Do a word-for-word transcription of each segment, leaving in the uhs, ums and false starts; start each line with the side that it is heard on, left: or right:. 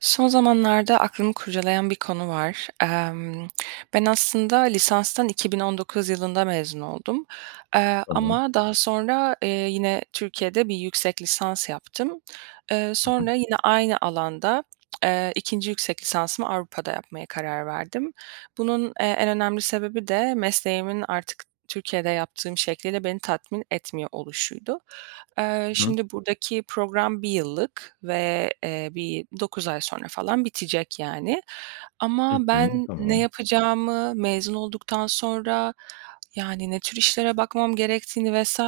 right: Son zamanlarda aklımı kurcalayan bir konu var. Emm, ben aslında lisanstan iki bin on dokuz yılında mezun oldum. Eee,
left: Tamam.
right: ama daha sonra, eee, yine Türkiye'de bir yüksek lisans yaptım. Eee,
left: Hı hı.
right: sonra yine aynı alanda, eee, ikinci yüksek lisansımı Avrupa'da yapmaya karar verdim. Bunun, eee, en önemli sebebi de mesleğimin artık Türkiye'de yaptığım şekliyle beni tatmin etmiyor oluşuydu. Eee,
left: Hı hı.
right: şimdi burdaki program bir yıllık ve, eee, bir dokuz ay sonra falan bitecek, yani. Ama
left: Hı hı,
right: ben ne
left: tamam.
right: yapacağımı, mezun olduktan sonra yani ne tür işlere bakmam gerektiğini vs.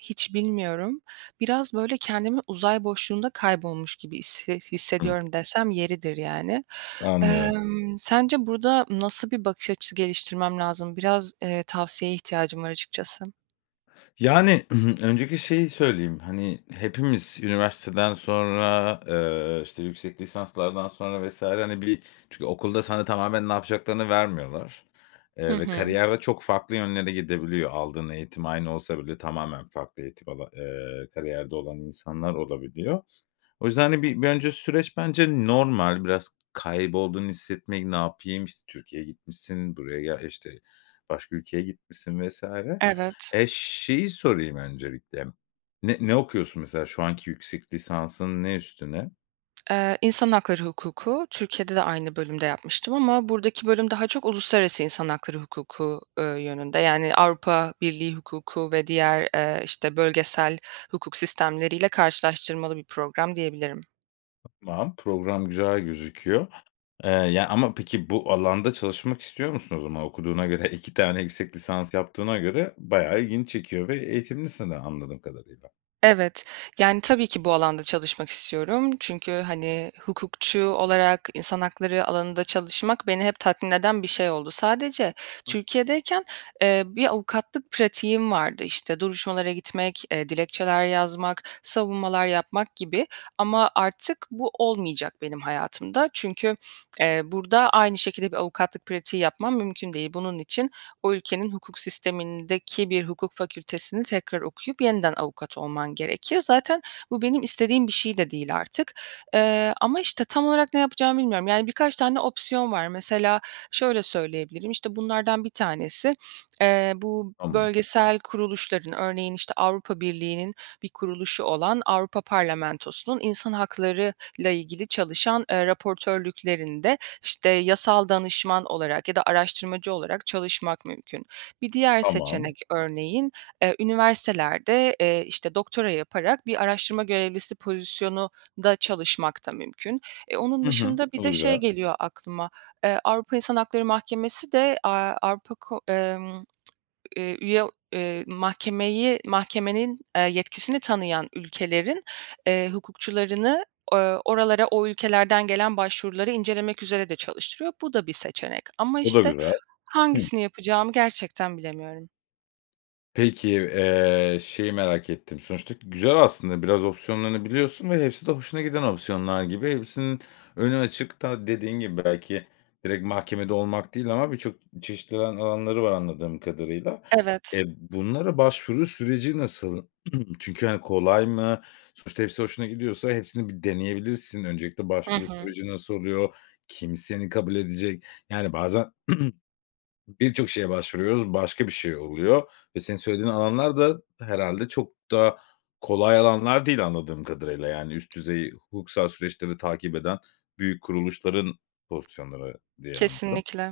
right: hiç bilmiyorum. Biraz, böyle, "kendimi uzay boşluğunda kaybolmuş gibi hisse
left: Hı.
right: hissediyorum.” dersem yeridir yani.
left: Anlıyorum.
right: Emm, sence burda nasıl bir bakış açısı geliştirmem lazım? Biraz, eee, tavsiyeye ihtiyacım var açıkçası.
left: Yani, öncelikle şeyi söyleyeyim. Hani, hepimiz üniversiteden sonra, eee, işte yüksek lisanslardan sonra vs. hani, bili çünkü okulda sana tamamen ne yapacaklarını vermiyorlar,
right: Hı
left: eee, ve
right: hı.
left: kariyer ve çok farklı yönlere gidebiliyor. Aldığın eğitim aynı olsa bile tamamen farklı eğitim ala eee, kariyerde olan insanlar olabiliyor. O yüzden hani, bir önce süreç bence normal. Biraz kaybolduğunu hissetmek, ne yapayım? İşte, Türkiye'ye gitmişsin, buraya gel işte, başka ülkeye gitmişsin vs.
right: Evet.
left: E, şeyi sorayım öncelikle, ne ne okuyorsun mesela? Şu anki yüksek lisansın ne üstüne?
right: Eee, İnsan Hakları Hukuku. Türkiye'de de aynı bölümde yapmıştım ama buradaki bölüm daha çok Uluslararası İnsan Hakları Hukuku, eee, yönünde. Yani Avrupa Birliği Hukuku ve diğer, eee, işte, bölgesel hukuk sistemleriyle karşılaştırmalı bir program diyebilirim.
left: Tamam, program güzel gözüküyor, eee, yani, ama peki, bu alanda çalışmak istiyor musun? O zaman okuduğuna göre, iki tane yüksek lisans yaptığına göre bayağı ilgini çekiyor ve eğitimlisin de anladığım kadarıyla.
right: Evet. Yani, tabii ki bu alanda çalışmak istiyorum. Çünkü, hani, hukukçu olarak insan hakları alanında çalışmak beni hep tatmin eden bir şey oldu. Sadece Türkiye'deyken, eee, bir avukatlık pratiğim vardı. İşte, duruşmalara gitmek, eee, dilekçeler yazmak, savunmalar yapmak gibi ama artık bu olmayacak benim hayatımda. Çünkü, eee, burada aynı şekilde bir avukatlık pratiği yapmam mümkün değil. Bunun için o ülkenin hukuk sistemindeki bir hukuk fakültesini tekrar okuyup yeniden avukat olman gerekiyor. Zaten bu benim istediğim bir şey de değil artık, eee, ama, işte, tam olarak ne yapacağımı bilmiyorum. Yani, birkaç tane opsiyon var. Mesela şöyle söyleyebilirim: İşte, bunlardan bir tanesi, eee, bu
left: Tamam.
right: bölgesel kuruluşların örneğin, işte, Avrupa Birliği'nin bir kuruluşu olan Avrupa Parlamentosu'nun insan hakları ile ilgili çalışan, eee, raportörlüklerinde, işte, yasal danışman olarak ya da araştırmacı olarak çalışmak mümkün. Bir diğer
left: Tamam.
right: seçenek örneğin, eee, üniversitelerde, eee, işte, doktora yaparak bir araştırma görevlisi pozisyonunda çalışmak da mümkün. Eee, onun
left: Hı hı.
right: dışında bir
left: O da
right: de şey
left: güzel.
right: geliyor aklıma. Eee, Avrupa İnsan Hakları Mahkemesi de, aaa, Avrupa, ko emm, eee, üye, eee, mahkemeyi mahkemenin, eee, yetkisini tanıyan ülkelerin, eee, hukukçularını, ooo, oralara o ülkelerden gelen başvuruları incelemek üzere de çalıştırıyor. Bu da bir seçenek ama,
left: O da
right: işte,
left: güzel. Hıı.
right: hangisini yapacağımı gerçekten bilemiyorum.
left: Peki, eee, şeyi merak ettim, sonuçta güzel aslında biraz opsiyonlarını biliyorsun ve hepsi de hoşuna giden opsiyonlar gibi. Hepsinin önü açık da dediğin gibi belki direkt mahkemede olmak değil ama birçok çeşitli alan alanları var anladığım kadarıyla.
right: Evet.
left: E, bunlara başvuru süreci nasıl? Çünkü hani kolay mı? Sonuçta hepsi hoşuna gidiyorsa hepsini bir deneyebilirsin. Öncelikle
right: Hı
left: başvuru
right: hı.
left: süreci nasıl oluyor? Kim seni kabul edecek? Yani bazen birçok şeye başvuruyoruz, başka bir şey oluyor ve senin söylediğin alanlar da herhalde çok da kolay alanlar değil anladığım kadarıyla. Yani üst düzey hukuksal süreçleri takip eden büyük kuruluşların pozisyonları diye anladım.
right: Kesinlikle.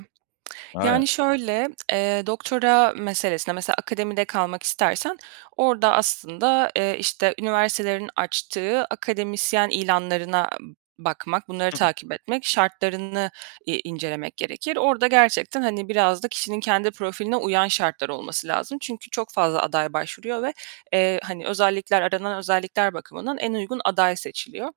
right: Yani
left: Aynen.
right: şöyle, eee, doktora meselesine, mesela, akademide kalmak istersen orda, aslında, eee, işte, üniversitelerin açtığı akademisyen ilanlarına b bakmak, bunları
left: Hı.
right: takip etmek, şartlarını i incelemek gerekir. Orada gerçekten, hani biraz da kişinin kendi profiline uyan şartlar olması lazım. Çünkü çok fazla aday başvuruyor ve, eee, hani özellikler aranan özellikler bakımından en uygun aday seçiliyor.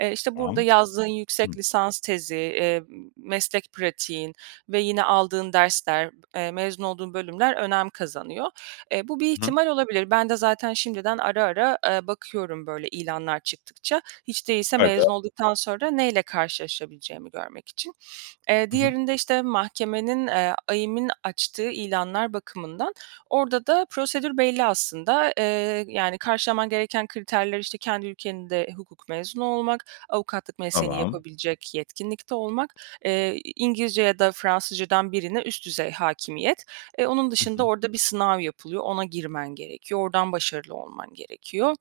right: Eee, işte burada
left: Tamam.
right: yazdığın yüksek
left: Hı.
right: lisans tezi, emm, meslek pratiğin ve yine aldığın dersler, eee, mezun olduğun bölümler önem kazanıyor. E, bu bir
left: Hı hı.
right: ihtimal olabilir. Ben de zaten şimdiden ara ara, aaa, bakıyorum böyle ilanlar çıktıkça. Hiç değilse mezun
left: [unintelligible]
right: olduktan sonra neyle karşılaşabileceğimi görmek için. Eee,
left: Hı hı.
right: diğerinde, işte, mahkemenin, eee, AİM'in açtığı ilanlar bakımından orda da prosedür belli aslında. Eee, yani karşılaman gereken kriterler, işte, kendi ülkenin de hukuk mezunu olmak, avukatlık mesleğini
left: Tamam.
right: yapabilecek yetkinlikte olmak, eee, i İngilizce ya da Fransızca'dan birine üst düzey hâkimiyet. Eee, onun
left: Hı
right: dışında
left: hı.
right: orada bir sınav yapılıyor, ona girmen gerekiyor, ordan başarılı olman gerekiyor.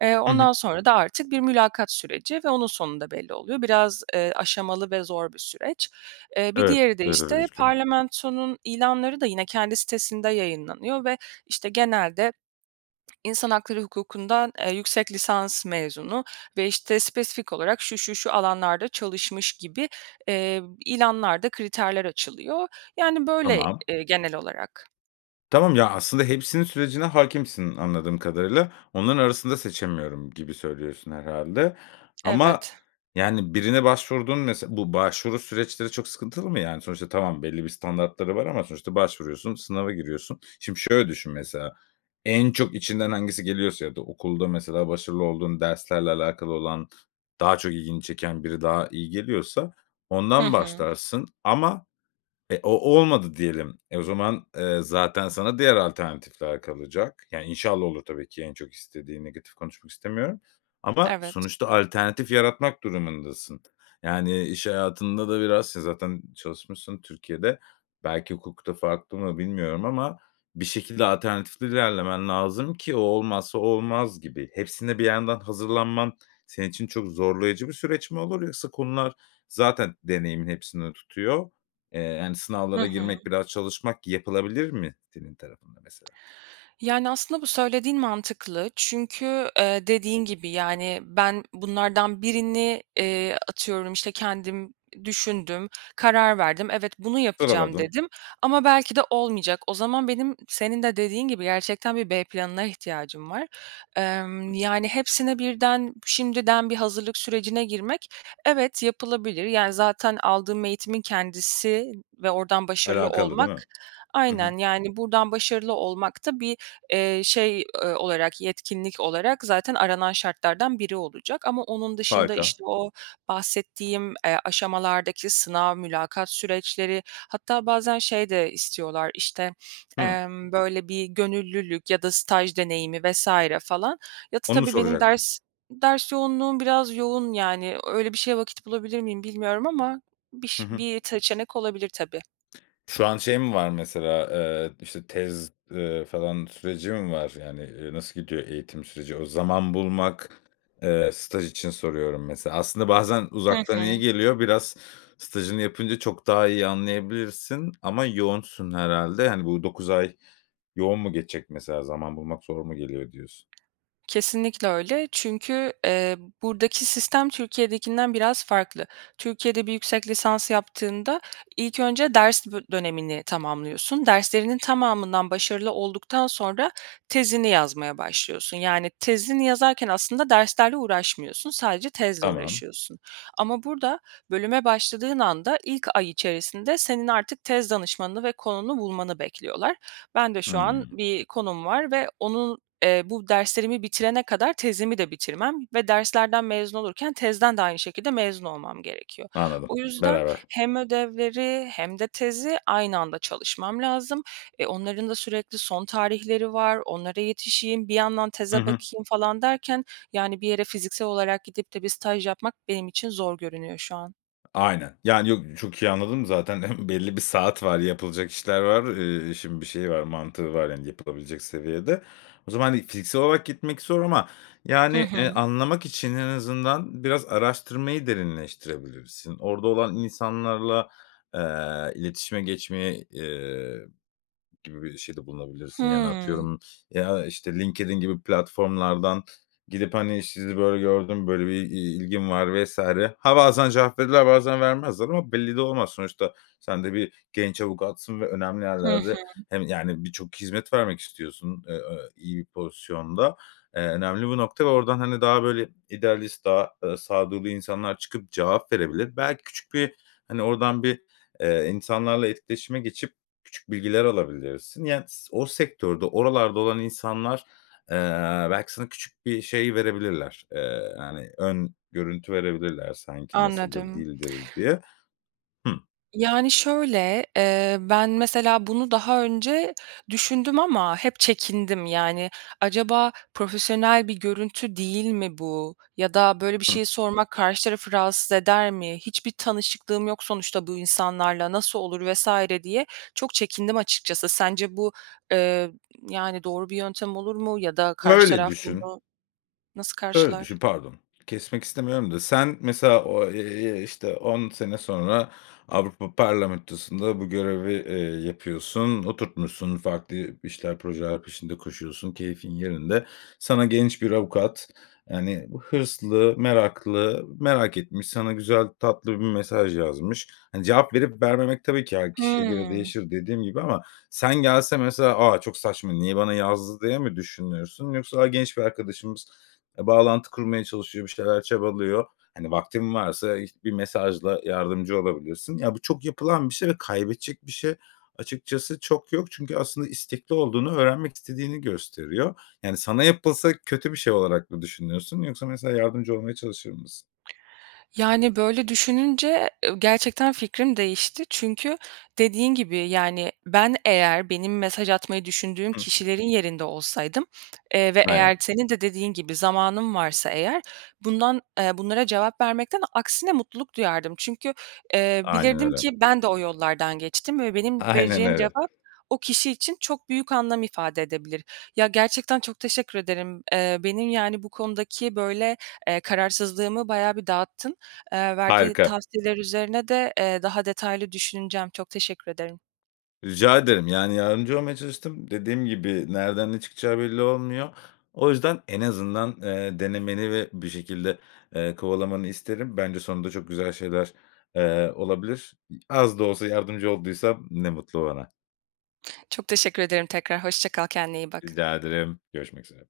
right: Eee,
left: Hı hı.
right: ondan sonra da artık bir mülakat süreci ve onun sonunda belli oluyor. Biraz, eee, aşamalı ve zor bir süreç. Eee, bir
left: Evet,
right: diğeri de,
left: evet öyle
right: işte,
left: gözüküyor.
right: parlamentonun ilanları da yine kendi sitesinde yayınlanıyor ve, işte, genelde insan hakları hukukundan, eee, yüksek lisans mezunu ve işte spesifik olarak şu şu şu alanlarda çalışmış gibi, eee, ilanlar da kriterler açılıyor. Yani böyle,
left: Tamam.
right: eee, genel olarak.
left: Tamam ya, aslında hepsinin sürecine hâkimsin anladığım kadarıyla, “Onların arasında seçemiyorum.“ gibi söylüyorsun herhâlde. Ama,
right: Evet.
left: yani birine başvurduğun mes bu başvuru süreçleri çok sıkıntılı mı? Yani sonuçta tamam, belli bir standartları var ama sonuçta başvuruyorsun, sınava giriyorsun. Şimdi şöyle düşün mesela, en çok içinden hangisi geliyorsa ya da okulda mesela başarılı olduğun derslerle alakalı olan, daha çok ilgini çeken biri daha iyi geliyorsa
right: Hı
left: ondan
right: hı.
left: başlarsın. Ama e, o olmadı diyelim. E, o zaman, eee, zaten sana diğer alternatifler kalacak. Yani inşallah olur tabii ki, en çok istediğin, negatif konuşmak istemiyorum ama
right: Evet.
left: sonuçta alternatif yaratmak durumundasın. Yani iş hayatında da biraz si zaten çalışmışsın Türkiye'de. Belki hukukta farklı mı bilmiyorum ama bir şekilde alternatifli ilerlemen lazım ki o olmazsa, o olmaz gibi. Hepsine bir yandan hazırlanman senin için çok zorlayıcı bir süreç mi olur, yoksa konular zaten deneyimin hepsini tutuyor. Eee, hani
right: Hı
left: sınavlara
right: hı.
left: girmek, biraz çalışmak yapılabilir mi senin tarafında mesela?
right: Yani, aslında, bu söylediğin mantıklı. Çünkü, eee, dediğin gibi, yani, ben bunlardan birini, eee, atıyorum, işte, kendim düşündüm, karar verdim. “Evet, bunu yapacağım.”
left: Sıraladın.
right: dedim. Ama belki de olmayacak. O zaman benim, senin de dediğin gibi gerçekten bir B planına ihtiyacım var. Emm, yani, hepsine birden, b şimdiden bir hazırlık sürecine girmek, evet, yapılabilir. Yani, zaten aldığım eğitimin kendisi ve oradan başarılı
left: Alakalı, değil
right: olmak.
left: mi? Hı hı.
right: Aynen yani, buradan başarılı olmak da bir, eee, şey, eee, olarak, yetkinlik olarak zaten aranan şartlardan biri olacak. Ama onun dışında,
left: Harika.
right: işte, o bahsettiğim, eee, aşamalardaki sınav, mülakat süreçleri hatta bazen şey de istiyorlar, işte,
left: Hımm.
right: emm, böyle, bir gönüllülük ya da staj deneyimi vs. falan. Ya da tı
left: Onu
right: tabii benim
left: soracaktım.
right: ders ders yoğunluğum biraz yoğun yani. Öyle bir şeye vakit bulabilir miyim bilmiyorum ama
left: Hı
right: biş
left: hı.
right: bir seçenek olabilir tabii.
left: Şu an şey mi var mesela, eee, işte tez, eee, falan süreci mi var? Yani, eee, nasıl gidiyor eğitim süreci? O, zaman bulmak, eee, staj için soruyorum mesela. Aslında bazen
right: Hı
left: uzaktan iyi
right: hı.
left: geliyor. Biraz stajını yapınca çok daha iyi anlayabilirsin ama yoğunsun herhâlde. Hani, bu dokuz ay yoğun mu geçecek mesela? Zaman bulmak zor mu geliyor diyorsun?
right: Kesinlikle öyle. Çünkü, eee, buradaki sistem Türkiye'dekinden biraz farklı. Türkiye'de bir yüksek lisans yaptığında, ilk önce ders bö dönemini tamamlıyorsun. Derslerinin tamamından başarılı olduktan sonra tezini yazmaya başlıyorsun. Yani, tezini yazarken aslında derslerle uğraşmıyorsun. Sadece tezle
left: Tamam.
right: uğraşıyorsun. Ama burada, bölüme başladığın anda ilk ay içerisinde senin artık tez danışmanını ve konunu bulmanı bekliyorlar. Ben de şu an
left: Hımm.
right: bir konum var ve onun, eee, bu derslerimi bitirene kadar tezimi de bitirmem ve derslerden mezun olurken tezden de aynı şekilde mezun olmam gerekiyor.
left: Anladım,
right: O yüzden
left: beraber.
right: hem ödevleri hem de tezi aynı anda çalışmam lazım. E, onların da sürekli son tarihleri var, onlara yetişeyim, bir yandan
left: Hı
right: teze
left: hı.
right: bakayım falan derken, yani bir yere fiziksel olarak gidip de bir staj yapmak benim için zor görünüyor şu an.
left: Aynen, yani yok, çok iyi anladım zaten belli bir saat var, yapılacak işler var. Eee, işin bir şeyi var. Mantığı var, yani, yapılabilecek seviyede. O zaman hani fiziksel olarak gitmek zor ama
right: Hı
left: yani, eee,
right: hı.
left: anlamak için en azından biraz araştırmayı derinleştirebilirsin. Orada olan insanlarla, eee, iletişime geçmeye, eee, gibi bir şeyde bulunabilirsin. Yani,
right: Hımm.
left: atıyorum, ya, işte, LinkedIn gibi platformlardan gidip, hani, “Sizi böyle gördüm, böyle bir i ilgim var, vs.“ Ha bazen cevap verirler, bazen vermezler ama belli de olmaz. Sonuçta sen de bir genç avukatsın ve önemli
right: Hı
left: yerlerde
right: hı.
left: hem yani birçok hizmet vermek istiyorsun, eee, ö iyi bir pozisyonda. Eee, önemli bu nokta ve oradan, hani, daha, böyle, idealist, daha, ııı, sağduyulu insanlar çıkıp cevap verebilir. Belki küçük bir, hani, oradan bir, eee, insanlarla etkileşime geçip küçük bilgiler alabilirsin. Yani, s o sektörde, oralarda olan insanlar, eee, belki sana bir şey verebilirler. Eee, yani ön görüntü verebilirler sanki nasıldır,
right: Anladım.
left: değildir diye. Hımm.
right: Yani, şöyle, eee, ben mesela bunu daha önce düşündüm ama hep çekindim. Yani, acaba profesyonel bir görüntü değil mi bu ya da böyle bir
left: I hı.
right: şeyi sormak karşı tarafı rahatsız eder mi? Hiçbir tanışıklığım yok sonuçta bu insanlarla. Nasıl olur vs. diye çok çekindim açıkçası. Sence bu, eee, yani, doğru bir yöntem olur mu ya da
left: M
right: karşı
left: öyle
right: taraf
left: düşün
right: bunu nasıl
left: şöyle düşün.
right: karşılar?
left: Pardon kesmek istemiyorum da, sen mesela o, eee, işte, on sene sonra Avrupa Parlamentosu’nda bu görevi, eee, yapıyorsun, oturtmuşsun, farklı bir işler, projeler peşinde koşuyorsun, keyfin yerinde. Sana genç bir avukat, yani, bu hırslı, meraklı, merak etmiş, sana güzel, tatlı bir mesaj yazmış. Hani, cevap verip vermemek tabii ki her kişiye göre
right: Hımm.
left: değişir, dediğim gibi. Ama sen gelse mesela, “A, çok saçma, niye bana yazdı?” diye mi düşünürsün yoksa, "A, genç bir arkadaşımız, eee, bağlantı kurmaya çalışıyor, bir şeyler çabalıyor." Hani, vaktin varsa, işt bir mesajla yardımcı olabilirsin. Ya, bu çok yapılan bir şey ve kaybedecek bir şey açıkçası çok yok. Çünkü aslında istekli olduğunu, öğrenmek istediğini gösteriyor. Yani, sana yapılsa kötü bir şey olarak mı düşünürsün yoksa mesela yardımcı olmaya çalışır mısın?
right: Yani, böyle düşününce, eee, ö gerçekten fikrim değişti. Çünkü dediğin gibi, yani, ben eğer benim mesaj atmayı düşündüğüm
left: Hımm.
right: kişilerin yerinde olsaydım, eee, ve
left: M aynen.
right: eğer t senin de dediğin gibi zamanım varsa eğer bundan eee, bunlara cevap vermekten aksine mutluluk duyardım. Çünkü, eee,
left: Aynen
right: bilirdim
left: öyle.
right: ki ben de o yollardan geçtim ve benim
left: Aynen
right: vereceğim
left: öyle.
right: cevap o kişi için çok büyük anlam ifade edebilir. Ya, gerçekten çok teşekkür ederim. Eee, benim, yani, bu konudaki, böyle, eee, kararsızlığımı bayağı bir dağıttın. Eee, verdiğin
left: Harika!
right: tavsiyeler üzerine de, eee, daha detaylı düşüneceğim. Çok teşekkür ederim.
left: Rica ederim, yani, yardımcı olmaya çalıştım. Dediğim gibi nereden ne çıkacağı belli olmuyor. O yüzden en azından, eee, denemeni ve bir şekilde, eee, kovalamanı isterim. Bence sonunda çok güzel şeyler, eee, olabilir. İ az da olsa yardımcı olduysam ne mutlu bana.
right: Çok teşekkür ederim tekrar. Hoşça kal, kendine iyi bak.
left: Rica ederim, görüşmek üzere.